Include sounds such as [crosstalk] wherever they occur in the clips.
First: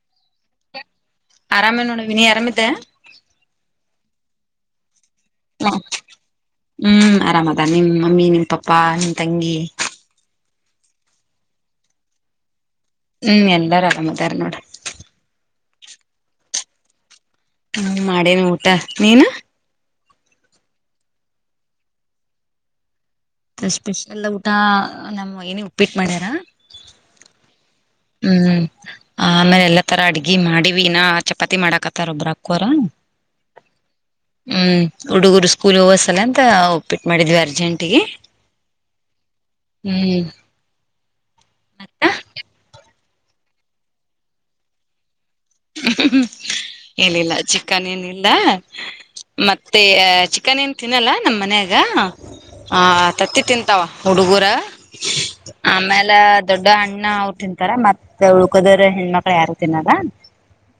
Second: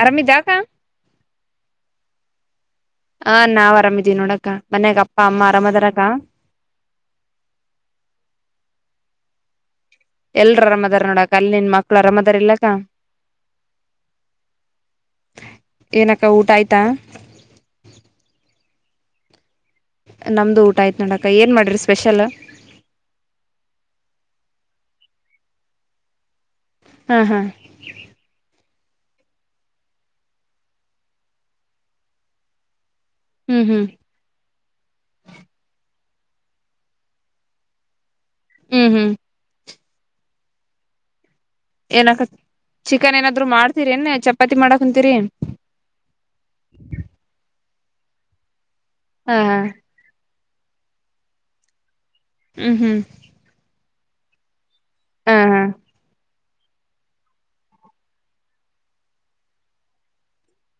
ಆರಾಮ್ ಇದ್ಯಾ ಅಕ್ಕ ವಿನ್ಯಾ ಆರಮಿದ್ದ ಹಾ ನಾವ್ ಆರಾಮಿ ಇಲ್ಲಿ, ನೋಡಕ, ಮನ್ಯಾಗ, ಅಪ್ಪಿದಿಪ್ಪಿ. [inaudible] ಹ, ಹ್ಮ್, ಆರಾಮದ ನಿಮ್ಮ್ ಮಮ್ಮಿ ನಿಮ್ ಪಾಪ್ಪಾ. [inaudible] ತಂಗಿ ಎಲ್ರ ಅರಮದಾರ್ ನೋಡಕ ಅಲ್ಲಿ ನಿನ್ ಮಕ್ಳು ಅರಮದಾರ್ ಇಲ್ಲಕ್ಕ ಹ್ಮ್, ಎಲ್ಲಾರು, ಆರಾಮ್, ಇದ್ದಾರೆ, ನೋಡು. [inaudible] ಏನಕ್ಕ, ಊಟ ಆಯ್ತಾ! [inaudible] ಹ್ಮ, ಮಾಡೇನ, ಊಟ ನೀನು? [inaudible] ನಮ್ದು, ಊಟ ಆಯ್ತು, ನೋಡಕ ಏನ್ ಮಾಡ್ರಿ ಸ್ಪೆಷಲ್? [inaudible] ಸ್ಪೆಷಲ್ ಊಟ ನಮ್ಮ್ ಏನಿ ಉಪ್ಪಿಟ್ಟ ಮಾಡ್ಯಾರ ಹಾ, ಹಾ. [inaudible] ಹ್ಮ್, ಆ ಆಮೇಲೆ, ಎಲ್ಲಾ ತರ ಅಡ್ಗಿ ಮಾಡಿವಿನ ಚಪಾತಿ ಮಾಡಾಕತ್ತಾರೊಬ್ರ, ಅಕ್ಕೋರೂ. ಹ್ಮ್ ಹ್ಮ್ [inaudible] ಹ್ಮ್, ಉಡುಗರು, ಸ್ಕೂಲ್, ವಸ್. [inaudible] ಸಲ, ಅಂತ, ಒಪ್ಪಿಟ್ಟು ಮಾಡಿದ್ವಿ ಅರ್ಜೆಂಟಗೆ. [inaudible] ಹೂ ಹೂ ಹ್ಮ್.. [inaudible] ಮತ್ತ ಏನೂಕತಿ. [inaudible] ಚಿಕನ್, ಏನಾದ್ರು ಮಾಡ್ತೀರಿ! ಏನು, ಚಪಾತಿ ಮಾಡಕ್, ಕುಂತೀರಿ. [inaudible] ಏನಿಲ್ಲ ಚಿಕನ್ ಏನಿಲ್ಲ ಹ ಹ ಮತ್ತೆ ಚಿಕ್ ಅಕ್ಕ, ನೀನ್, ತಿನ್ನಲ್ಲಾ, ನಾಮ್, ಮನೆಯಾಗ. [inaudible] ಹ್ಮ್ ಹಾ, ಹ್ಮ್ ತತ್ತಿ, ತಿಂತಾವ. [inaudible] ಹುಡಗುರ ಹ ಹ ಆಮೇಲ ದೊಡ್ಡ ಅಣ್ಣ ಅವರು [unintelligible] ತಿಂತಾರ ಮತ್ತೆ ಉಳ್ಕೋದರ ಹೆಣ್ಮಕ್ಳು ಯಾರು ತಿನ್ನಲ್ಲ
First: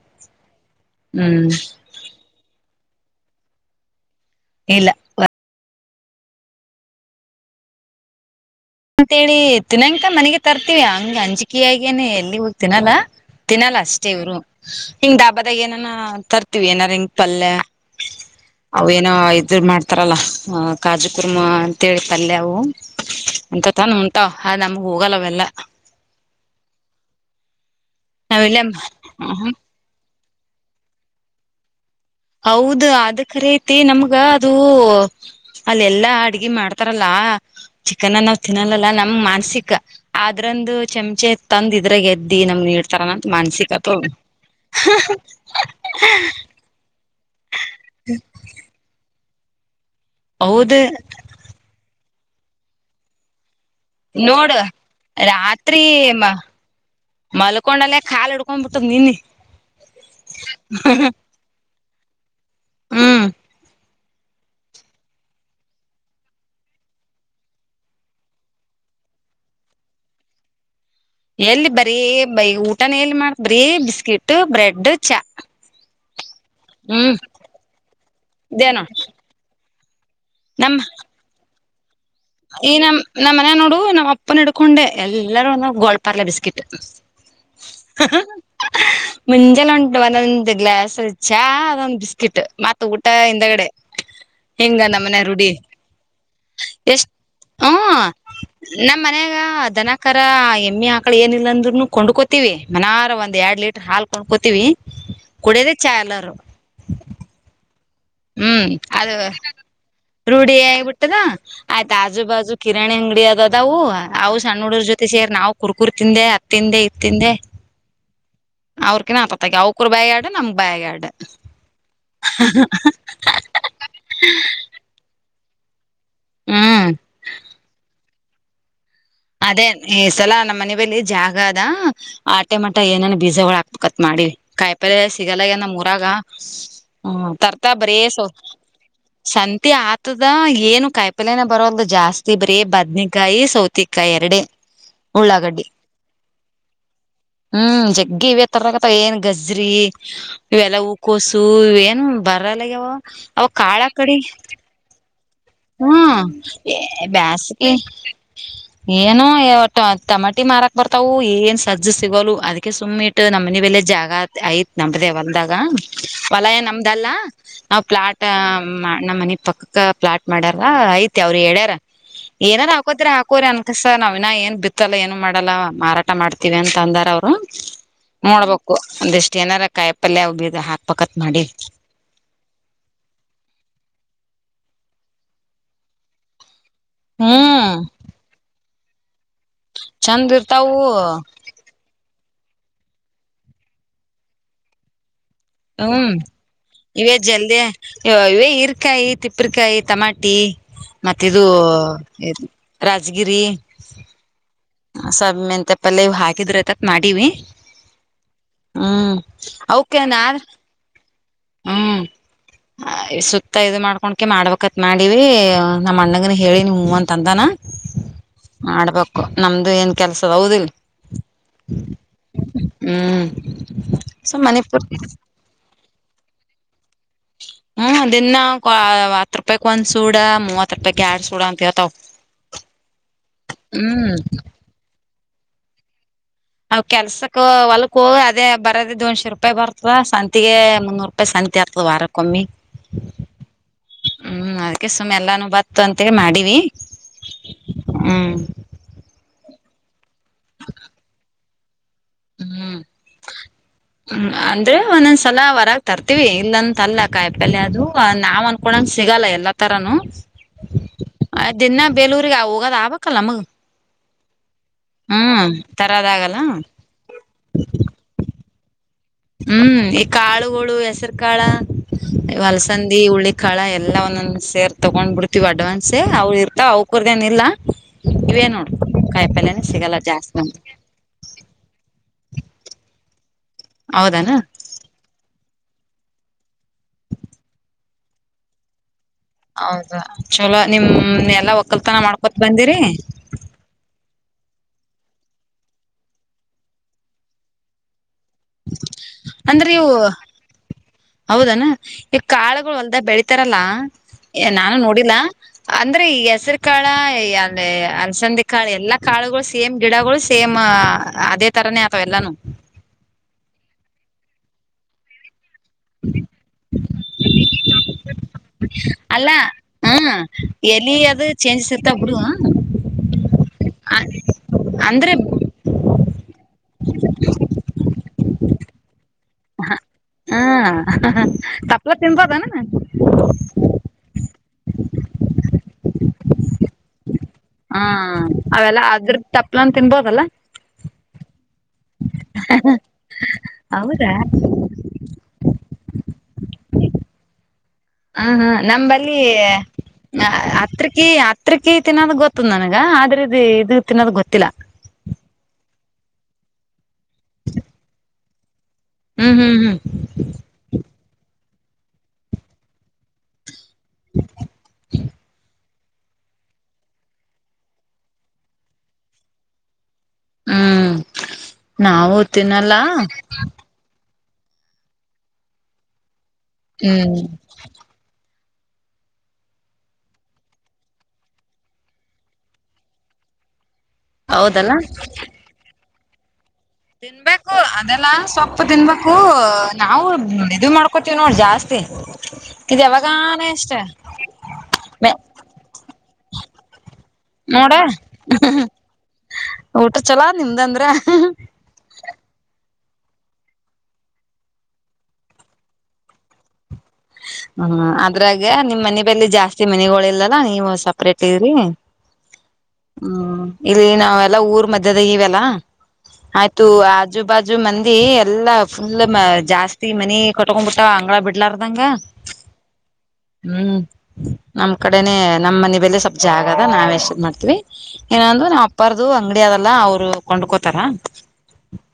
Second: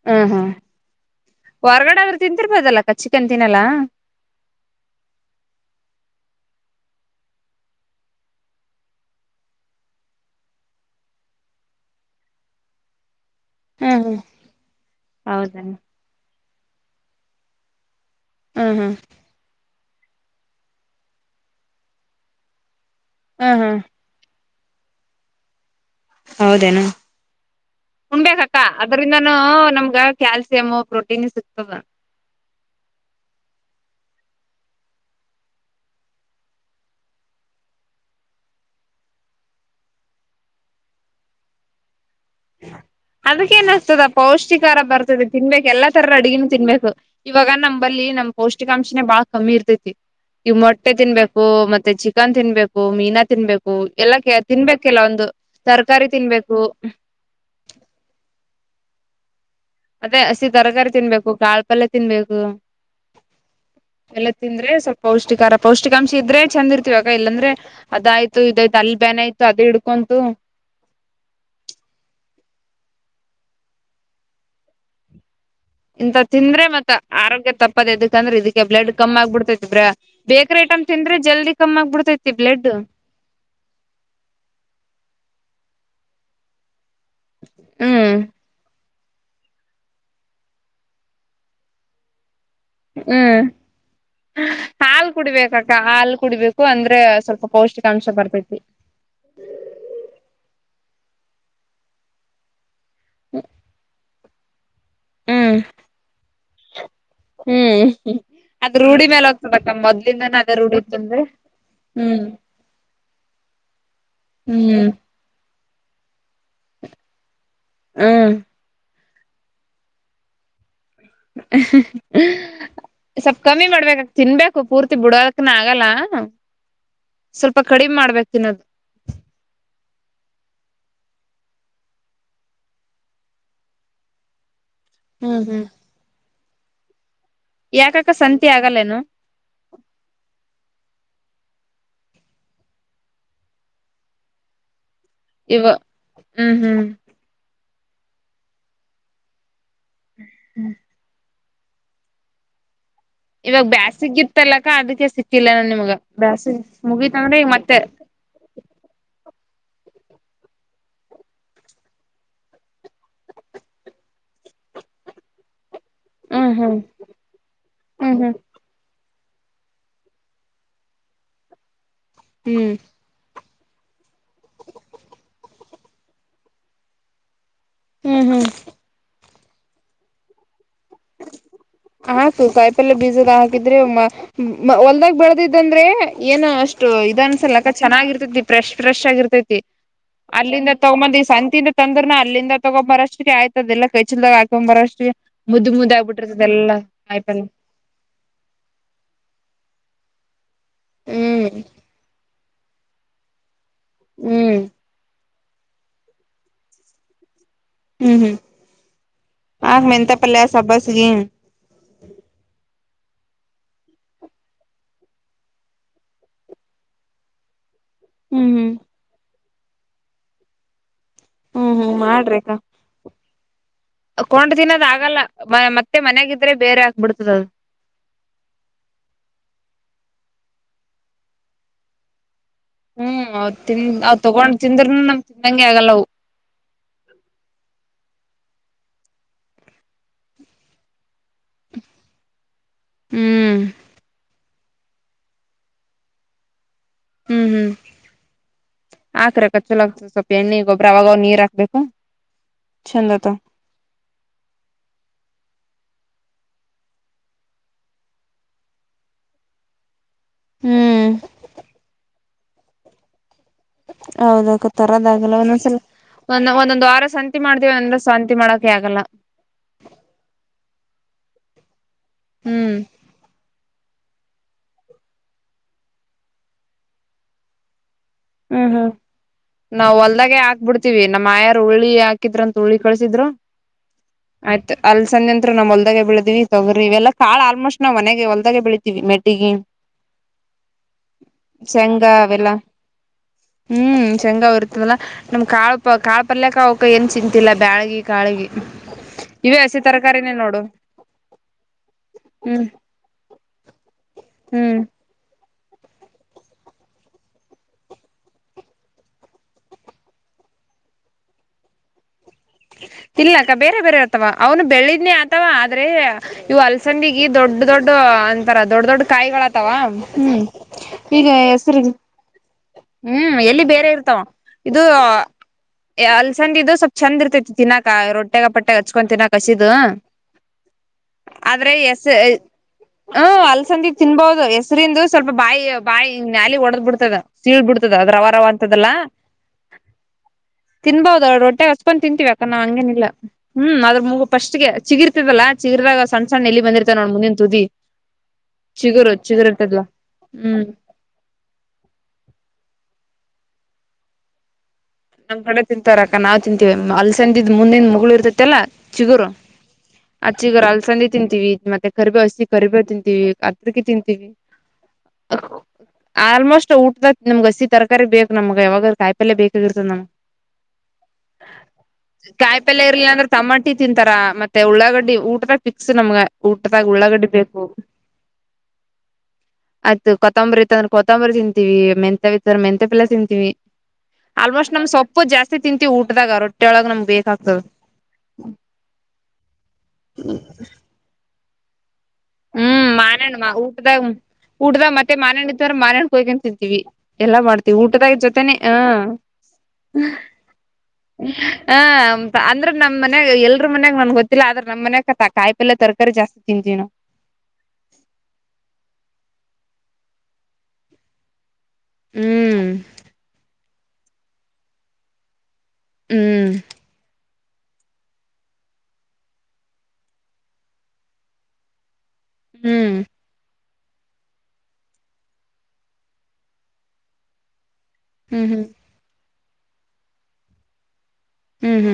ಹೂ ಹೂ ಹ್ಮ್ ಹೊರಗಡೆ ಆದ್ರ [unintelligible] ತಿಂತಿರ್ಬೋದಲ್ ಚಿಕನ್ ತಿನ್ನಲ್ಲಾ. ಇಲ್ಲ ಅಂತೇಳಿ ತಿನಕ ಮನೆಗೆ ತರ್ತೀವಿ ಹಂಗ ಅಂಜಿಕೆಯಾಗೇನೆ ಎಲ್ಲಿ ಹೋಗ್ತಿನಲ್ಲ. ತಿನ್ನಲ್ಲ ಹ್ಮ ಅಷ್ಟೇ ಹ್ಮ ಇವ್ರು ಹಿಂಗ್ ಡಾಬದಾಗ ಹೌದೇನ ಏನನ್ ತರ್. ತಿವಿ ಏನಾರ ಹಿಂಗ ಪಲ್ಯ. ಹ್ಮ್ ಹ್ಮ್ ಅವೇನೋ ಇದ್ ಮಾಡ್ ತರಲ್ಲ ಕಾಜು ಕುರ್ಮ ಅಂತ ಹೇಳಿ ಪಲ್ಯ ಅವು. ಹ್ಮ್ ಹ್ಮ್ ಹಂಕತನ್ ಉಂತವ. ಹ ನಮ್ಗ ಹೋಗಲ್ಲವೆೆಲ್ಲ. ಹೌದೇನ. ಉಣಬೇಕ ಅಕ್ಕ ನಾವೆಲ್ಲ ಅದ್ರಿಂದನು ಹ ನಮ್ಗ. ಕ್ಯಾಲ್ಸಿಯಮ್ ಪ್ರೋಟೀನ್ ಸಿಗ್ತದ. ಹೌದು ಅದ ಖರಿಯತಿ ನಮ್ಗ ಅದು ಅಲ್ಲೆಲ್ಲಾ ಅಡಗಿ ಮಾಡ್ತಾರಲ್ಲ ಚಿಕನ್ ನಾವ್ ತಿನ್ನಲ್ಲಲ್ಲ ನಮ್ ಮಾನಸಿಕ ಆದ್ರಂದು ಚಮಚೆ ತಂದ ಇದ್ರಗ ಎದ್ದ. ಅದ್ಕೇನು ಅತದ ಪೌಷ್ಟಿಕಾರ ಬರ್ತದ ತಿನ್ಬೇಕು ಎಲ್ಲಾ ತರ ಅಡ್ಗಿನೂ ತಿನ್ಬೇಕು. ಇವಾಗ ನಂಬಲ್ಲಿ ನಮ್ಮ್ ಪೌಷ್ಟಿಕಾಶನೇ ಬಾಳ. ಕಮ್ಮಿ ಇರ್ತೈತಿ. ಈವು ಹೌದು ಮೊಟ್ಟೆ ತಿನ್ಬೇಕು ಮತ್ತೆ ಚಿಕ ಚಿಕ್ಕನ್ ತಿನ್ಬೇಕು ಮೀನಾ ತಿನ್ಬೇಕ. ಎಲ್ಲ ನೋಡು ತಿನ್ಬೇಕು ಕೆಲ ಒಂದು ರಾತ್ರಿ ತರಕಾರಿ ತಿನ್ಬೇಕು. ಮಲ್ಕೊಂಡಲ್ಲೇ ಕಾಲು ಹಿಡ್ಕೊಂಡ್ ಬಿಟ್ಟದ ನಿನ್ನಿ. ಅದೇ ಹಸಿ ತರಕಾರಿ ತಿನ್ಬೇಕು ಕಾಳ್. ಪಲ್ಯ ತಿನ್ಬೇಕು. ಹ್ಮ್ ಎಲ್ಲ ತಿಂದ್ರೆ ಸ್ವಲ್ಪ ಪೌಷ್ಟಿಕಾರ ಪೌಷ್ಟಿಕಾಂಶ ಇದ್ರೆ ಚಂದ ಇರ್ತೀವ ಅಕ್ಕ ಇಲ್ಲಾಂದ್ರೆ ಅದಾಯ್ತು ಇದಾಯ್ತು ಅಲ್ಲಿ ಬ್ಯಾನ ಆಯ್ತು ಅದ ಹಿಡ್ಕೊಂತು. ಎಲ್ಲಿ ಬರೀ ಊಟನ ಎಲ್ಲಿ ಮಾಡ್ ಬರೀ ಬಿಸ್ಕಿಟ್ ಬ್ರೆಡ್ ಚಾ. ಇಂತ ತಿಂದ್ರೆ ಮತ್ತ ಹ್ಮ್ ಆರೋಗ್ಯ ತಪ್ಪದ ಎದ ಅಂದ್ರೆ ಇದಕ್ಕೆ ಇದೇ ಬ್ಲಡ್ ನೋಡ್ ಕಮ್ಮ್ ಆಗ್ಬಿಡ್ತೈತಿ. ಇಬ್ರ ಬೇಕ್ರಿ ನಮ್ ಐಟಮ್ ತಿಂದ್ರೆ ಜಲ್ದಿ. ಕಮ್ಮ ಆಗ್ಬಡ್ತತ. ಈ ನಮ್ಮ್ ನಮ್ಮ್ ಮನ್ಯಾಗ ನೋಡು ನಮ್ಮ್ ಅಪ್ಪನ ಹಿಡ್ಕೊಂಡೆ ಎಲ್ಲ. ಎಲ್ಲರೂ ಒನೋನ್ ಗೋಲ್ಡ್ ಪಾರ್ಲೆ ಬಿಸ್ಕಿಟ್. ಹ ಹ್ಮ್ ಹಾ ಹ ಮುಂಜಾನೆ ಒಂಡು ಒಂದೊಂದ್ ಗ್ಲಾಸ್ ಚಾ ಅದೊಂದ್ ಬಿಸ್ಕಿಟ್. ಮತ್ ಊಟ ಹ್ಮ್ ಹಿಂದಗಡೆ ಹಿಂಗ ಹಾಲ್ ನಮ್ಮನೆ ಕುಡಿಬೇಕಕ್ಕ ಹಾಲ್ ಕುಡಿಬೇಕು ಅಂದ್ರೆ. ಸ್ವಲ್ಪ ಹ ಪೌಷ್ಟಿಕಾಂಶ ಬರ್ತೈತಿ ನಮ್ಮ್ ಮನ್ಯಾಗ ದನಕರ ಎಮ್ಮಿ ಆಕ ಆಕಳ ಎನಿಲ್ಲ ಅಂದ್ರೂನು ಕೊಂಡ್ಕೋತೀವಿ. ಮನಾರ ಒಂದ ಎರಡ್ ಲೀಟರ್ ಹಾಲ್. ಕೊಂಡಕೊತಿವಿ. ಹ್ಮ್ ಕುಡ್ಯಾದೆ ಚಾ ಎಲ್ಲರು. ಹ್ಮ್ ಹ್ಮ್ ಅದ್ ರೂಢಿ ಅದ ಮೇಲೆ ಹೋಗ್ತದಕ್ಕ ಮೊದ್ಲಿಂದಾನ ಅದೇ ರೂಢಿಯ ರೂಢಿ ಆಗ್ಬಿಟ್ಟದ ಇತ್ತಂದ್ರೆ ಆಯ್ತ್ ಆಜು ಹ್ಮ್ ಬಾಜು ಕಿರರಣಾಣಿ ಅಂಗಡಿ ಅದವು ಅವು ಸಣ್ಣ ಹುಡ್ರ ಹ್ಮ್ ಜೊತೆ ಸೇರಿ ನಾವು. ಕುರ್ ಕುರರ್ ತಿಂದೆಯ ತಿಂದೆ ಇದ್ ತಿಂದೆ ಹ್ಮ್ ಅವ್ರ. ಇದನೆ ಆಗತೈತಿ ಅವಕುರು ಬಾಯಾಗ ಎರಡು ನಮ್ಮ ಬಾಯಗ ಎರಡು. [unintelligible] ಸ್ವಲ್ಪ್ ಕಮ್ಮಿ ಮಾಡಬೇಕ್ ಅಕ್ಕ ತಿನ್ಬೇಕು ಪೂರ್ತಿ [unintelligible] ನಾಕ್ನಗಲ್ಲ ಹ್ಮ್ ಸ್ವಲ್ಪ ಕಡಿಮೆ ಮಾಡ್ಬೇಕು. ತಿನದು ಅದೇ ಈ ಸಲ ನಮ್ಮ್ ಮನಿ ಬಗಲಗ ಜಾಗ ಅದ ಆಟೆ ಮಟ ಏನೇನ್ ಬೀಜಗಳ ಹಾಕ್ಬೇಕ ಅಂತ ಮಾಡಿವಿ ಕಾಯ್ ಪ್ ಪಲ್ಲೆ ಸಿಗಲ್ಲ ಹ್ಮ್ ಎ ಹ್ಮ್ ನಮ್ ಊರಾಗ. ಹ್ಮ ತರ್ತಾರ ಬರೀ ಯಾಕಕ್ಕ ಸೋಪ್ ಸಂತಿ ಆಗಲ್ಲೇನು ಸಂತೆ ಆತದ ಏನು ಕಾಯಿಪಲ್ಯ ನೇ....... ಬರಲ್ದು ಜಾಸ್ತಿ ಬರಿ ಬದನೆಕಾಯಿ ಸೌತಿಕಾಯಿ. ಕಾಯಿ ಎರಡೇ ಇವ ಹ್ಮ್ ಹ್ಮ್ ಹ್ಮ್ ಜಗ್ಗಿ ಇವೆ ತರಕತ್ತ ಏನ್ ಗಜ್. ಗಜ್ರಿ ಇವೆಲ್ಲ ಹೂ ಕೋಸ್. ತೂ ಇವೆನ್ ಏನು ಬರಲ್ಲ ಆಗ್ಯಾವ. ಇವಾಗ ಬ್ಯಾಸಗಿತ್ತಲಕ್ಕ ಅದಕ್ಕೆ ಸಿಕಿ. ಸಿಕ್ಕಿಲ್ಲ ಎನ್ ನಿಮ್ಗ ಹ್ಮ್ ಬ್ಯಾಸಗಿ ಮುಗೀತನೆ ಈಗ ಮತ್ತೆ. ಏನು ಒಟ್ಟ ತಮಾಟಿ ಮಾರಕ್ ಬರ್ತವು ಏನ್ ಸಜ್ಜು ಸಿಗೆ ಒಲ್ಲದ್ ಅದಕ ಸುಮ್ಮ್ ಇಟೇ ನಮ್ಮ ಮನಿ ಬಲ್ಲಿ ಜಾಗ ಆಯತ್ ನಮ್ದೇ ಹೊಲದಾಗ ಹೊಲ ಹ್ಮ್ ಏನ್ ಹ್ಮ್ ನಮ್ದಲ್ಲ ನಾವ್ ಹ್ಮ್ ಪ್ಲಾಟ್ ಹ್ಮ್ ನಮ್ಮ್ ಮನಿ.... ಪಕ್ಕಕ್ಕ ಪ್ಲಾಟ್ ಮಾಡ್ಯಾರ ಐತಿ ಅವ್ರರು ಹೇಳ್ಯಾರ. ಏನಾರ ಹ್ಮ್ ಹಾಕೊತ್ರೆ ಹಾಕ ಕೋರಿ ಅನ್ಕಸ ನಾವ್ ಇನ್ನ ಏನ್ ಬಿತ್ತಲ್ಲ ಏನು ಮಾಡಲ್ಲ ಮಾರಾಟ ಮಾಡ್ತೀವಿ ಅಂತ ಅಂದಾರ ಅವ್ರು. ಹ್ಮ್ ಹ್ಮ್ ನೋಡ್ಬೇಕು ಅಂದಷ್ಟ. ಎನರ ಕಾಯಿ ಪಲ್ಯ [unintelligible] ಹಾಕ್ಬೇಕತ್ ಮಾಡಿನಿ. ಹಾತು ಕಾಯಿ ಪಲ್ ಬೀಜಲ್ಲ ಹಾಕಿದ್ರೆ ಹೊಲ್ದಾಗ ಬೆಳೆದಿದ್ದಂದ್ರೆ ಏನ ಅಷ್ಟ. ಇದ ಅನ್ಸಲ್ಲಕ್ಕ ಹ್ಮ್ ಚನ್ನಾಗಿ ಇರ್ತೈತಿ ಪ್ರ್ರೆಶ್. ಫ್ರೆಶ್ ಆಗಿರ್ತೈತ. ಚಂದ ಅಲ್ಲಿಂದ ಇರ್ತಾವು ತಗೊಂದಿ ಸಂತಿನ ತಂದ್ರನ. ಅಲ್ಲಿಂದ ತಗೊ್ ಬರಷ್ಟ್ರ ಆಯ್ತದದೆಲ್ಲ ಕೈಚಲ್ದಾಗ ಹಾಕೊ್ ಬರೋಷ್ಟ್ರಿಗೆ. ಮುದ್ ಮುದ ಹ್ಮ್ ಆಗ್ಬಿಟತೈತ್. ಇವೇ ಜಲ್ದಿಯ ಇವೇ ಈರ್ಕಾಯಿ ತಿಪ್ಪ್ರಕಾಯಿ ತಮ್ಮ. ಮಾಟಿ ಮತ್ತ ಇದು ಹ್ಮ್ ರಾಜಗಿರಿ. ಹ್ಮ್ ಮೆಂತೆಪಲ್ಲ ಇವ ಹಾಗಿದ್ರ ಐತತ್ ಮಾಡಿವಿ. ಹ್ಮ್ ಹ್ಮ್ ಹ್ಮ್ ಆಗ ಅವಕೇನಾರ್ ಮೆಂತೆಪಲೆ. ಸಬಸ್ಗಿ. ಹ್ಮ್ ಸುತ್ತ ಇ ಮಾಡ್ಕೊಂಡಕೆ ಮಾಡ್ಬತ್ ಮಾಡೀಿವ ನಮ್ಮ್ ಅಣ್ಣಂಗನ ಹೇಳಿ ನೀ ಹೂ ಅಂತಂದಾನ. ಹ್ಮ್ ಹ್ಮ್ ಮಾಡಬೇಕು. ನಮ್ದು ಏನ್ ಕೆಲ್ಸ ಅದ ಹೌದಿಲ್ಲ. ಹ್ಮ್ ಹ್ಮ್ ಮಾಡ್ರಕ್ಕ ಹ್ಮ್ ಸೊ ಕೊಂಡ ಮನಿ ದಿನದ್ ಪೂರ್ತಿ ಆಗಲ್ಲ ಮ ಮತ್ತೆ ಮನ್ಯಾಗಿದ್ರೆ ಬೇರೆ ಆ. ಹ್ಮ್ ದಿನ್ನ ಕ್ವ ಹತ್ ರೂಪಾಯಕ್ ಒಂದ್ ಸೂಡ ಮೂವತ್ ತಟ ಆಡ್ ಸುಡಾಂತ ಅ ತವ ಹ್ಮ್ ಅವ ತಿಿಂದ ಅವ್ ತಗೊಂಡ್ ತಿಂದ್ರ ತಿನ್ನಂಗಗೆ ಆಗಲ್ಲವು ಅವ ಕೆಲ್ಸಕ್ಕ ಹೊಲಕ ಹೋಗ ಅದೇ ಬರದ ದ ಒಂದು್ ಶರ್ ರೂಪಾಯಿ ಬರ್ತಾ ಸಂತಿಗೆ ಮುನ್ನೂರು ಪ ಸಂತಿ ಆತದ ವರಕೋ ಮ್ಮಿ ಹ್ಮ್ ಹ್ಮ್ ಅ ಕೆ ಸುಮ್ಮನೆ ಎಲ್ಲಾನು ಬತ್ತ ಅಂತೇಳ ಮಾಡಿವಿ ಹ್ಮ್ ಹ್ಮ್ ಹ್ಮ್ ಆ ಕ್ರ ಕಚ್ಚುಲ ಆಗ್ತದೆ ಸ್ವಲ್ಪ ಎಣ್ಣ ಗೊಬ್ಬ್ರ ಆವಾಗ ನೀರು ಹಾಕ್ಬೇಕು ಹ್ಮ್ ಚಂದ ಆತವ ಅಂದ್ರೆ ಒಂದೊಂದ್ಸಲ ವರ ತರ್ತಿೀವಿ ಇಲ್ಲಂತ ಅಲ್ಲ ಕಾಯಪಲ್ ಅದು ನಾವ್ ಅನ್ಕೊಂಗ ಸಿಗಲ್ಲ ಎಲ್ಲಾ ತರನುೂ ಹ್ಮ್ ಅದೆನ್ನ ಬೆಲ ಹೋಗದ ಅಬಕಾಲ್ಲಾ ನಮ್ಗ ಹೌದಾಕೊತರೋದಾಗಲ್ಲ ಒಂದೊಂದ್ಸಲ ತರದಾಗಲ್ಲ ಒಂದ ಒಂದೊಂದು ವಾರ ಸಂತೆ ಸಂತಿ ಮಾಡ್ತೀವಿ ಅಂದ್ರೆ ಸಂತಿ ಮಾಡೋಕ ಆಗಲ್ಲ ಹ್ಮ್ ಈ ಕಾಳುಗಳು ಹೆಸರು ಕಾಳ ಹ್ಮ್ ಅಲಸಂದಿ ಹುಳ್ಳಿಕಾಳ ಎಲ್ಲ ಎಲ್ಲ ಒಂದೊ ಸೇರ್ ತಗೊಂಡ್ ಬಿಡ್ತಿೀವ ಅಡ್ವಾನ್ಸ ಅವ್ಳ ಇರ್ತ ಅವ್ ಕರ್ದೇನ ಇಿಲ್ಲ ಹ್ಮ್ ಹ್ಮ್ ನಾವ್ ಜಾಸ್ತಿ ಹೊಲ್ದಾಗೆ ನಮ್ದು ಹಾಕ್ಬಿಡ್ತೀವಿ ನಮ್ಮ್ ಆಯಾರ್ ಹುರುಳ್ಳಿ ಹಾಕ ಹಾಕಿದ್ರಂತ ಹುಳಿ ಕಳಸಿದ್ರು ಹೌದಾನ ಆಯ್ತು ಅಲ್ಸಂದಿ ನಮ್ ಹೊಲ್ದಾಗ ಬೆಳದಿವಿ ತೊಗರಿ ಇವೆಲ್ಲ ಕಾಳ್ ಆಲ್ಮೋಸ್ಟ್ ನಾವು ಮನೆಗೆ ಹೊಲ್ದಾಗ ಬೆಳಿತೀವಿ ಮೆ ಹೌದಾ ಚಲೋ ನಿಮ್ ಎಲ್ಲಾ ಒಕ್ಕಲ್ತನ ಶೇಂಗಾ ಮಾಡ್ಕೊತ್ ಅವೆಲ್ಲಾ ಬಂದಿರಿ ಹ್ಮ್ ಚಂಗ ಇರ್ತದಲ್ಲ ನಮ್ ಕಾಳ ಪ ಕಾಳ್ ಪರ್ಲಕ್ಕ ಅವಕ ಏನ್ ಚಿಂತತಿಲ್ಲಾ ಬ್ಯಾಳಗ ಕಾಳಗಿ ಇವ ಹಸಿ ತರಕಾರಿನೇ ನೋಡು ಹೌದನಾ ಈಗ ಹ್ಮ್ ಕಾಳುಗಳು ಹೊಲ್ದ ಬೆಳಿತಾರಲ್ಲಾ ನಾನು ಹ್ಮ್ ನೋಡಿಲ್ಲ ಅಂದ್ರೆ ಈ ಹೆಸರು ಕಾಳ ಅಂದೆ ಅರಸಂದೆ ಕಾಳ ಎಲ್ಲಾ ಕಾಳುಗಳು ಸೇಮ್ ಗಿಡಗಳು ಸೇಮ್ ಅದೇ ತರಾನೇ ಆತಾವ ಎಲ್ಲಾನು. ಇಲ್ಲ ಅಕ್ಕ ಬೇರೆ ಬೇರೆ ಇರ್ತವ ಅವನು ಬೆಳಿದನನೆ ಆ ವ ಆದ್ರೆ ಇವು ಅಲಸಂದಿಗೆ ದೊಡ್ ದೊಡ್ಡ ಅಂತರ ದೊಡ್ ದೊಡ್ ಅಲ್ಲ ಕಾಯಿಗಳತವ ಹ್ಮ ಎಲಿ ಅದು ಈಗ ಹೆಸ ಚೇಂಜಸ್ ಇರ್ತಾವ ಬಿಡು ಹ್ಮ್ ಎಲ್ಲಿ ಬೇರೆ ಇರ್ತಾವ ಇದು ಅಂದ್ರೆ ಅಲಸಂದಿ ಸ್ವಲ್ಪ ಚಂದ ಇರ್ತತಿ ಇಕ ರೊಟ್ಟೆಗ ಪಟ್ಟೆ ಹಚ್ಕೊಂತಿನ ಹಸಿದು ಹ ಆದ್ರೆ ತಪ್ಲ ಹೆಸ್ ತಿನ್ಬೋದನ ಹ ಅಲ್ಸಂದಿ ತಿನ್ಬಹದು ಹೆಸರಿಂದು ಸ್ವಲ್ಪ ಬಾಯಿ ಬಾಯಿ ನಿಮ್ಮ ನಾಲಿಗ ಒಡದ್ ಬಿಡ್ತದ ಸೀಳ್ ಹ ಬಿಡ್ತದ ಅದ ರವ ರವ ಅವೆಲ್ಲ ಅಂತದಲ್ಲ ಅದ್ರ ತಪ್ಲನ್ ತಿನ್ಬೋದಲ್ಲ ತಿನ್ಬಹದು ರೊಟ್ಟೆ ಹಚ್ಬಂದ ತಿಂತಿವಿ ನಾವ್ ಹಂಗೇನಿಲ್ಲ ಹ್ಮ್ ಅದ್ರ ಹೌದಾ ಮೂಗು ಫಸ್ಟ್ಗೆ ಚೀಗಿರ್ತದಲ್ಲಾ ಚಿಗಿರ್ದಾಗ ಸಣ್ಣಣ್ಣ ಎಲ್ಲಿ ಬಂದಿತವ ನೋಡ ಮುಂದಿನ ತುದಿ ಹ ಹಾ ಚಿಗುರು ನಮಂಬಲ್ಲಿ ಚಿಗುರು ಇರ್ತದಲಾ ಹ್ಮ್ ಹಕ್ಕರಕಿ ಹಕ್ಕರಕ್ಕಿ ತಿನ್ನದು ಗೊತ್ತುದ್ ನನಗ ಆದ್ರೆದು ತಿನ್ನೋದು ಗೊತ್ತಿಲ್ಲ ನಮ್ ಕಡೆ ತಿಂತಾರಕ್ಕ ನಾವು ತಿಂತೀವಿ ಅ ಸಂದ್ ಮುಂದಿನ ಮಗಳೂರ್ದ ಚಲ ಚಿಗುರು ಹ್ಮ್ ಹ್ಮ್ ಹ್ಮ್ ಆ ಚಿಗುರು ಅಲ್ಸಂದಿ ತಿಂತೀವಿ ಮತ್ತೆ ಕರಿಬೇ ಹಸಿ ಕರಿಬೇ ತಿಂತೀವಿ ಅದಕ ತಿಂತೀವಿ ಆಲ್ಮೋಸ್ಟ್ ಊಟದ ನಮ್ಗ್ ಹಸಿ ತರಕಾರಿ ಬೇಕ್ ನಮಗ ಯಾವಾಗ ಕಾಯಿ ಪಲ್ಯ ಬೇಕಾಗಿರ ನ ಹ್ಮ್ ನಾವು ತಿನ್ನಲ್ಲ ಕಾಯಿಪಲ್ಲ ಇರ್ಲ ಅಂದ್ರೆ ತಮಾಟಿ ತಿಂತಾರಾ ಮತ್ತೆ ಉಳ್ಳಾಗಡ್ಡಿ ಊಟರ ಪಿಕ್ಸ್ ನಮ್ಗ ಊಟದಾಗ ಹ್ಮ್ ಉಳ್ಳಗಡಿಬೇಸಬೇಕ್ ಆಯ್ತು ಕೊತ್ತಂಬರಿ ಇತ್ತ ಅಂದ್ರೆ ಕೊತ್ತಂಬರಿ ತಿಂತೀವಿ ಮೆಂತ ಇಂದ್ರೆ ಮೆಂತಪಲ್ಲೆ ತಿಂತೀವಿ ಆಲ್ಮೋಸ್ಟ್ ಹೌದಲ್ಲ ನಮ್ ಸೊಪ ಜಾಸ್ತಿ ತಿಂತತಿ [unintelligible] ತಿನ್ಬೇಕು ಅದೆಲ್ಲ ಸೊಪ್ಪ ತಿನ್ಬೇಕು ನಾವು ಇದು ಮಾಡ್ಕೋತೀವಿ ನೋಡ ಜಾಸ್ತಿ [unintelligible] ಹೂ ಇದ್ ಯಾವಾಗಾನ ಮಾನಣ್ಣ ಹೂ ಇಷ್ಟೇ ಊಟದ ಊಟದ ಮತ್ತೆ ಮಾನಣ್ಣ ಇತ್ತ ಆನ್ಡೂರ್ ಮಾನಣ ಕೊಯ್ಕೊಂಡ ತಿಂತೀವಿ ಎಲ್ಲಾ ನೋಡ ಮಾಡ್ತೀವಿ ಊಟದಾಗ ಜೊತೆನೆ ಹ ಊಟ ಚಲೋ ನಿಮ್ದಂದ್ರ ಹ್ಮ ಹ ಅಂದ್ರೆ ನಮ್ಮ ಮನೆಗ್ ಎಲ್ರ ಮನ್ಗ ನನ್ ಗೊತ್ತಿಲ್ಲ ಆದ್ರ ನಮ್ಮನ್ಯಾಗ ಕಾಯಿ ಪಲ್ಯ ತರ ಕಾರಿ ಜಾಸ್ತಿ ತಿಂತೀನ ಹೂ ಅದ್ರಾಗ ನಿಮ್ ಮನೆ ಬಲಿ ಜಾಸ್ತಿ ಮನಿಗೋಳ ಇಲ್ಲಲ್ಲ ನೀವು ಸಪ್ರೇಟ್ ಇದ್ರರಿ ಹೂ ಇಲ್ಲಿ ನಾವೆಲ್ಲಾ ಊರ್ ಮಧ್ಯದಾಗ ಇವೆಲ್ಲಾ ಹ್ಮ್ ಆಯ್ತು ಆಜುಬಾಜು ಬಾಜು ಮಂದಿ ಎಲ್ಲಾ ಫುಲ್ ಜಾಸ್ತಿ ಮನಿ ಕಟ್ಕೊಂಡ್ ಬಿಟ್ಟಾವ ಅಂಗ್ಗಳ ಬಿಡ್ಲಾರದಂಗ ಹೂ ಹು ನಮ್ ಕಡೆನೆ ನಮ್ಮ್ ಮನೆ ಬಲೆ ಸ್ವಲ್ಪ ಜಾಗ ಅದಾ ನಾವ ಎಷ್ಟ್ ಮಾಡ್ತೀವಿ ಹ್ಮ್ ಇನ್ನೊಂದು ನಾ ಹ್ಮ್ ಅಪ್ಪಾರ್ದು ಅಂಗ್ಡಿ ಅದಲ್ಲ ಅವ್ರು ಕೊಂಡ್ಕೋತಾರ ಹೂ ಹೂ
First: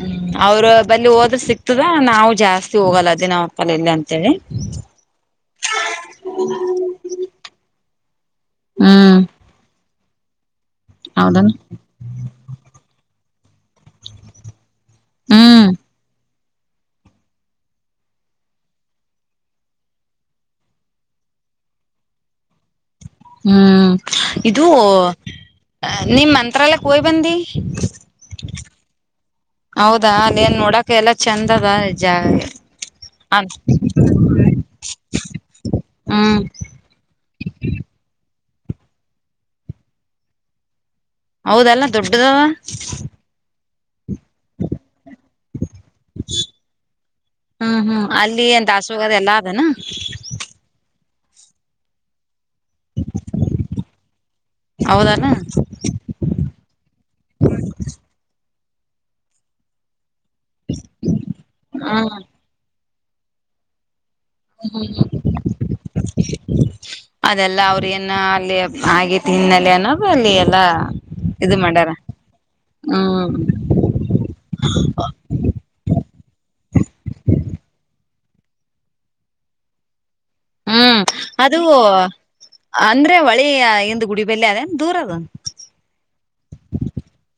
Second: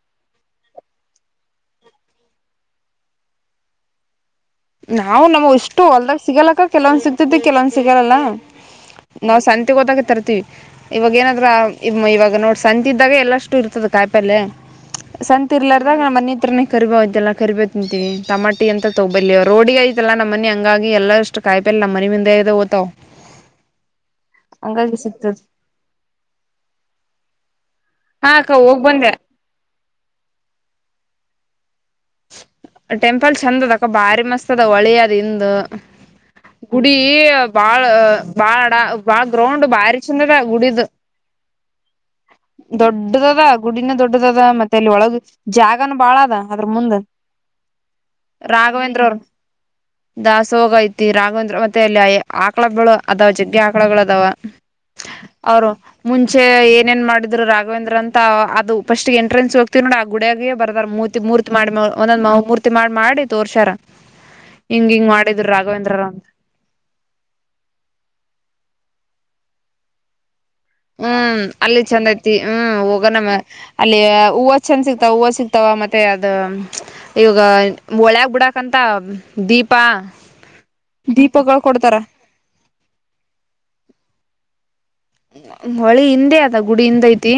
ಹ್ಮ್ ಅವ್ರ ಬಲ್ಲಿ ಹೋದ್ರ ಸಿಕ್ತದ ನಾವು ಜಾಸ್ತಿ ಹೋಗಲ್ಲ ಅದೇ ನಾವ್ ಅಲ್ಲಿ ಇಲ್ಲಿ ಅಂತ ಹೇಳಿ. ನಾವು ನಮ್ ಇಷ್ಟು ಹೊಲ್ದಾಗ ಸಿಗಲ್ಲ ಅಕ್ಕ ಕೆಲವೊಂದ್ ಸಿಗ್ತತಿ ಕೆಲವೊಂದ್ ಸಿಗಲ್ಲ ಲಾ ಹ್ಮ್ ನಾವ ಸಂತಿ ಹೊದಾಗಿದ್ ತರತ್ತಿವಿ ಇವಾಗ ಏನಾದ್ರ ಹೌದನ್ ಇವಾಗ ನೋಡ್ ಸಂಜ ಇದ್ದಾಗ ಎಲ್ಲಷ್ಟು ಇರ್ತದ ಕಾಯಿಪಲ್ಲೆ ಸಂತಿ ಹ್ಮ್ ಇರ್ಲಾರದಾಗ ನಮ್ಮ ಮನಿ. ಹತ್ರೇನೆ ಕರಿಬೇವು ಇದಲ್ಲ ಕರಿಬೇವ್ ತಿಂತೀವಿ ಟಮಟೆ ಎಂತ ತೋಗೋಬಲ ರೋಡಿಗೆ ಆಯ್ತಲ್ಲ ನಮ್ಮನಿ ಹಂಗಾಗಿ ಎಲ್ಲ ಅಷ್ಟು ಕಾಯಿಪಲ್ಲೆ ನಮ್ಮ ಮನಿ ಮುಂದಿದೆ ಹೋಯ್ತವ ಹೂ ಇದು ಸಿಗ್ತದ ನಿ ಮಂತ್ರಾಲಯಕ್ಕೆ ಹೋಗ ಬಂದಿ ಹಾ ಅಕ್ಕ ಹೋಗ್ ಬಂದೆ ಹೌದಾ ಅಲೆನ್ ನೋಡಕ ಎಲ್ಲ ಚಂದ ಅದಾ ಜಾಗ. ಟೆಂಪಲ್ ಚಂದ ಅದ ಅಕ್ಕ ಬಾರಿ ಮಸ್ತ್ ಅದ ಹೊಳಿ ಅದ್ ಹಿಂದ ಹ್ಮ್ ಗುಡಿ ಬಾಳ ಬಾಳಡ ಬಾಳ ಗ್ರೌಂಡ್ ಭಾರಿ ಚಂದದ ಗುಡಿದ ಹೌದಲ್ಲ ದೊಡ್ಡದಾವ ಗೂಡಿನ ದ ಮತ್ತೆ ಅಲ್ಲಿ ಒಳಗ ಜಾಗನ ಬಾಳ ಅದ ಅದ್ರ ಮುಂದ ಹ್ಮ್ ಹ್ಮ್ ಅಲ್ಲಿ ಏನ್ ರಾಘವೇಂದ್ರ ದಾಸೋಗದ ಅವ್ರ ಎಲ್ಲಾ ಅದನ ದಾಸೋಗ ರಾಘವೇಂದ್ರ ಮತ್ತೆ ಅಲ್ಲಿ ಆಕಳ ಬಳ ಅದಾವ ಜಗ್ಗೆ ಆಕಳಗಳು ಅದಾವ ಹೌದಲ್ಲ ಅವರು ಮುಂಚೆ ಏನೇನ್ ಮಾಡಿದ ರಾಘವೇಂದ್ರ ಅಂತ ಅದು ಫಸ್ಟ್ ಗೆ ಎಂಟ್ರನ್ಸ್ ಹ್ತವಿ ನೋ ಗುಡಿಯಾಗೇ ಬರ್ದಾರ ಮೂರ್ತಿ ಮೂರ್ತಿ ಮಾಡಿ ಹ್ಮ್ ಒಂದೊಂದು ಮೂರ್ತಿ ಮಾಡ ಮಾಡಿ ತೋರ್ಷಾರ ಹೂ ಹೂ ಅದೆಲ್ಲ ಅವ್ರ ಏನ ಅಲ್ಲಿ ಆಗಿ ತಿನ್ನಲನ ಬಲ್ಯಾ ಹ್ಮ್ ಅಲ್ಲಿ ಚಂದ ಐತಿ ಹ್ಮ್ ಹೋಗನ ಹ್ಮ್ ಮ್ಮ ಅಲ್ಲಿ ಹೂವು ಚಂದ ಸಿಕ್ತಾವ ಹೂವ ಸಿಕ್ತಾವ ಮತ್ತೆ ಅದ ಇವಾಗ ಒಳ ಬಿಡಕಂತ ದೀಪ ಹ್ಮ್ ದೀಪಗಳು ಅದು ಕೊಡ್ತಾರ ಅಂದ್ರೆ ಹೊಳಿ ಇಂದ ಗುಡಿ ಬಲ್ಲಿ ಅದೆನ್ ಹೊಳಿ ಹಿಂದೆ ಅದ ಗುಡಿ ಹಿಂದ ಐತಿ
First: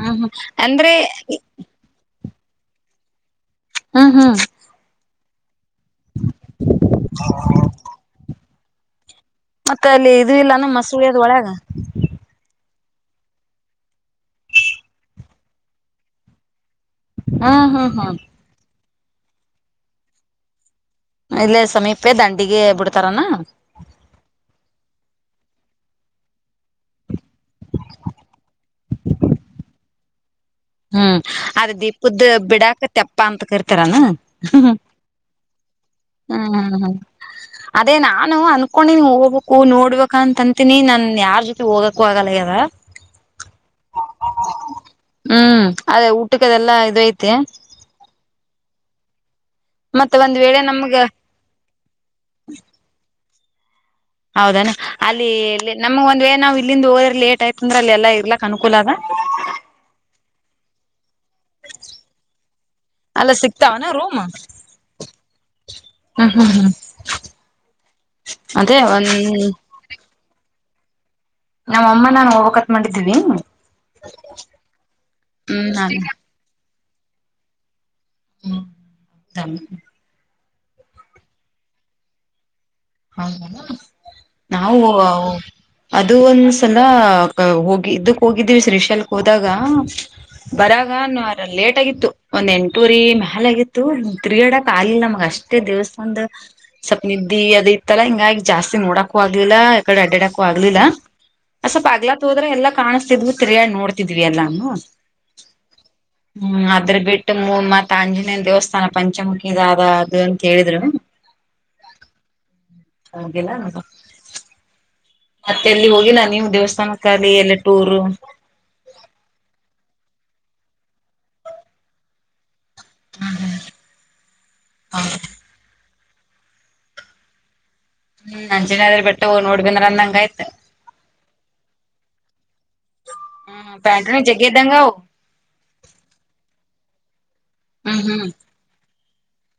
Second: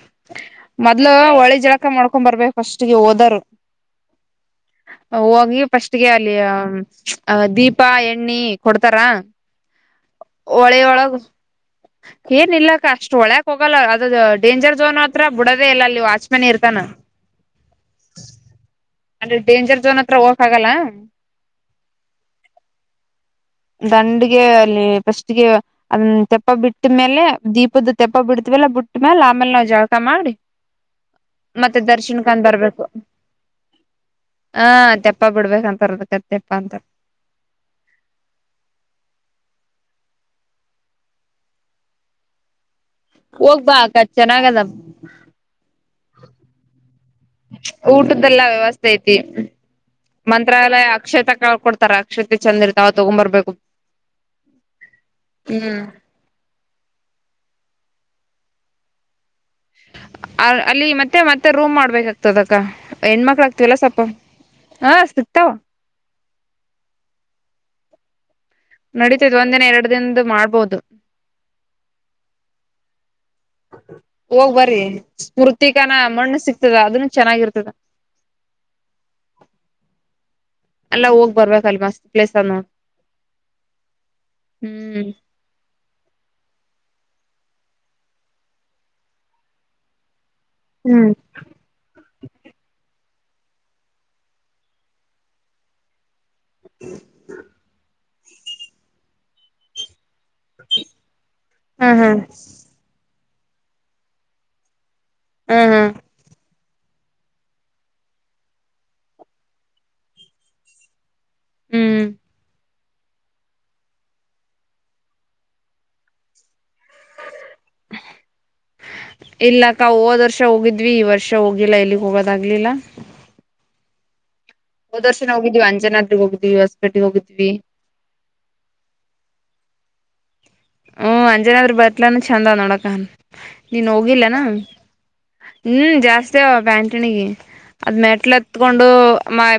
ಹ್ಮ್ ಹ್ಮ್ ಅಂದ್ರೆ ಮೊದ್ಲು ಹೊಳಿ ಜಳಕ ಮಾಡಕ ಕೊಬರ್ಬೇಕು ಫಸ್ಟ್ಗೆ ಹೋದರ್ ಹ್ಮ್ ಹ್ಮ್ ಹವುಾಗಿ ಫಸ್ಟ್ಗೆ ಅಲ್ಲಿ ದೀಪ ಎಣ್ಣಿ ಕೊಡ್ತಾರಾ ಮತ್ತೆ ಅಲ್ಲಿ ಇ ಇಲ್ಲಾನ ಮಸುಳಿಯದ್ ಹೋಳ್ಯಗ ಅಷ್ಟು ಒಳಯಕ್ ಹೋಗಲ್ಲ ಅದು ಡೇಂಜರ್ ಝೋನ್ ಹತ್ರ ಬಿಡದೆೇ ಇಲ್ಲ ಅಲ್ಲಿ ವಾಚ್ಮೆನ್ ಇರ್ತಾನ ಹ್ಮ್ಮ ಹ್ಮ್ಮ್ ಹ್ಮ್ಮ್ ಅಂದ್ರೆ ಡೇಂಜರ್ ಝೋನ್ ಹತ್ರ ಹೋಗಕಾಗಲ್ಲ ಇಲ್ಲೇ ಸಮೀಪೆ ದಂಡಿಗೆ ಬಿಡ್ತಾರನ ದಂಡಗೆ ಅಲ್ಲಿ ಫಸ್ಟ್ಗೆ ಅದ್ ತೆಪ್ಪ ಬಿಟ್ಟ್ಮೇಲೆ ದೀಪದ ತೆಪ್ಪ ಬಿಡತ್ವೆಲ್ಲ ಬಿಟ್ಟ್ಮ್ಯಾಲ ಆಮೇಲೆ ನಾವ್ ಜಳಕ ಮಾಡಿ ಹ್ಮ್ ಅದೇ ಮತ್ತೆ ದೀಪದ ದರ್ಶನ್ಕಂದ ಬಿಡಾಕ ಬರ್ಬೇಕು ತೆಪ್ಪ ಅಂತ ಕರಿತಾರಾನ ಹ ಹ್ಮ್ ತೆಪ್ಪ ಬಿಡ್ಬೇಕಂತಾರ ಹ್ಮ್ ತೆಪ್ಪ ಅಂತ ಹ್ಮ್ ಅದೇನಾ ವು ಅನ್ಕೊಂಡಿ ನೀ ಹೋಗ್ಬೇಕು ನೋಡ್ಬೇಕ ಅಂತ ಅಂತೀನಿ ನನ್ ಯಾರ್ ಜೊತೆ ಹೋಗಕು ಆಗಲ್ಲ ಯದ ಹೋಗ್ಬಾಕ ಚೆನ್ನಾಗದ ಹ್ಮ್ ಅದೇ ಊಟಕ್ಕೆದೆಲ್ಲ ಇದು ಐತಿ ಊಟದ್ದೆಲ್ಲಾ ವ್ಯವಸ್ಥೆ ಐತಿ ಮಂತ್ರಾಲಯ ಅಕ್ಷತ ಕ ಕೊಡ್ತಾರೆ ಅಕ್ಷತೆ ಚಂದ ಇರ್ತಾವ ತ ತೊಗೊಬರ್ಬೇಕು ಹೌದಾನ ಅಲ್ಲಿ ನಮ್ಗ್ ಒಂದ್ ವೇಳೆ ನಾವ್ ಇಲ್ಲಿಂದ ಹೋದ್ರ ಲೇಟ್ ಆಯ್ತಂದ್ರ ಎಲ್ಲಾ ಇರ್ಲಕ್ ಅನುಕೂಲ ಅದ ಆ ಅಲ್ಲಿ ಮತ್ ಮತ್ತೆ ಮತ್ತೆ ರೂಮ್ ಮಾಡ್ಬೇಕಾಗ್ತದಕ್ಕ ಅಲ್ಲ ಹೆಣ್ಮಕ್ಳಾಗ್ತವಲ್ಲ ಸಿಕ್ತಾವನ ಸ್ವಲ್ಪ ರೂಮ್ ಹ ಸಿಕ್ತಾವ ಹ್ಮ್ ಹ್ಮ್ ಹ್ಮ್ ಅದೇ ಒಂದ್ ನಡೀತೈತ್ ಒಂದಿನ ಎರಡು ದಿನದ ಮಾಡ್ಬೋದು ನಮ್ಮಮ್ಮ ನಾನ್ ಹೋಗ್ಬೇಕಂತ್ ಮಾಡಿದೀವಿ ಹೋಗ್ ಬರ್ರಿ ಹ್ಮ್ ಸ್ಮೃತಿಕಾನ ನಾನು ಮಣ್ಣ್ ಸಿಕ್ ತದ ಅದನ್ನು ಚೆನ್ನಾಗಿರ್ತದ ಅಲ್ಲ ಹೋಗ್ಬರ್ಬೇಕಲ್ವಾ ಪ್ಲೇಸ್ ಅ ನೋಡ್ ಹೌದಾ ನಾವು ಹ್ಮ್ ಅದು ಒಂದ್ ದಿಂದ ಹೋಗಿ ಇದ್ದಕ್ ಹೋಗಿದ್ದೀವಿ ಶ್ರೀಶೈಲಕ್ ಹೋದಾಗ ಹ್ಮ್ ಬರಾಗರ ಲೇಟ್ ಆಗಿತ್ತು ಒಂದ್ ಎಂಟೂರಿ ಕಾಲ್ಯಗಿತ್ತು ತಿರಿಗ್ಯಾಡಕ್ ಕಾಲಿಲ್ಲ ನಮಗ ಅಷ್ಟೇ ದೇವಸ್ಥಾನದಗ ಸಪ್ ನಿದ್ದಿ ಅದೇ ಲ್ಲಾ ಹಿಂಗಾಗಿ ಜಾಸ್ತಿ ನೋಡಾಕೂ ಆಗ್ಲಿಲ್ಲ ಆ ಕಡೆ ಅಡ್ಡಾಡಕೂ ಆಗ್ಲಿಲ್ಲ ಅದ್ ಸಪ್ಪ ಹಾ ಹಾ ಅಗ್ಲಾ ತೋದ್ರ ಎಲ್ಲ ಕಾಣಿಸ್ತಿದ್ವಿ ಸರಿಯಾಗ್ ನೋಡ್ತಿದ್ವಿ ಎಲ್ಲನೂ ಹ್ಮ್ ಹ್ಮ್ ಹ್ಮ್ ಅದ್ರ ಬಿಟ್ಟು ಮೂಮ್ಮತ್ ಆಂಜನೇಯನ ದೇವಸ್ಥಾನ ಪಂಚಮುಖಿ ಇದಾದ ಅದು ಅಂತ ಹೇಳಿದ್ರು ಹ್ಮ್ ಹೋಗಿಲ್ಲ ಮತ್ತೆ ಎಲ್ಲಿ ಹೋಗಿಲ್ಲ ನೀವು ದೇವಸ್ ಸ್ಥಾನಕಾಗ್ಲಿ ಎಲ್ಲ ಟೂರು ನಾವ್ ಹೋದ್ ವರ್ಷ ಹೋಗಿದ್ವಿ ಈ ವರ್ಷ ಹೋಗಿಲ್ಲ ಎಲ್ಲಿಗೆ ಹೋಗೋದಾಗ್ಲಿಲ್ಲ ಹ್ಮ್ ಹ್ಮ್ ಹೋದ್ ವರ್ಷ ನೇ ಹೋಗಿದ್ವಿ ಅಂಜನಾ ದ್ರಿ ಹೋಗಿದೀವಿ ಹೊಸಪೇಟೆಗೆ ಹೋಗಿದ್ವಿ ಹ್ಮ್ ಅಂಜನಾದ್ರಿ ಬೆಟ್ಟ ಹೋಗ ನೋಡ್ಬಂದ್ರ ಅಂದ ಹಂಗಾಯ್ತ ಹ್ಮ್ ಅಂಜನಾದ್ರ್ ಬೆತ್ಲಾನು ಚಂದ ನೋಡ್ ಹ್ಮ್ ನೀನ್ ಪ್ಯಾಂಟುನು ಹೋಗಿಲ್ಲೇನ ಜಗ್ಗಿ ಇದ್ದಂಗ ಅವು ಹ್ಮ ಜಾಸ್ತಿ ಅವ ಬ್ಯಾಂಕ್ ಟಣಿಗೆ ಅದ್ ಹ್ಮ್ ಹ್ಮ್. ಮೆಟ್ಲ್ ಹತ್ಕೊಂಡು ಅಮ್ಮ ಆಯ್ತ್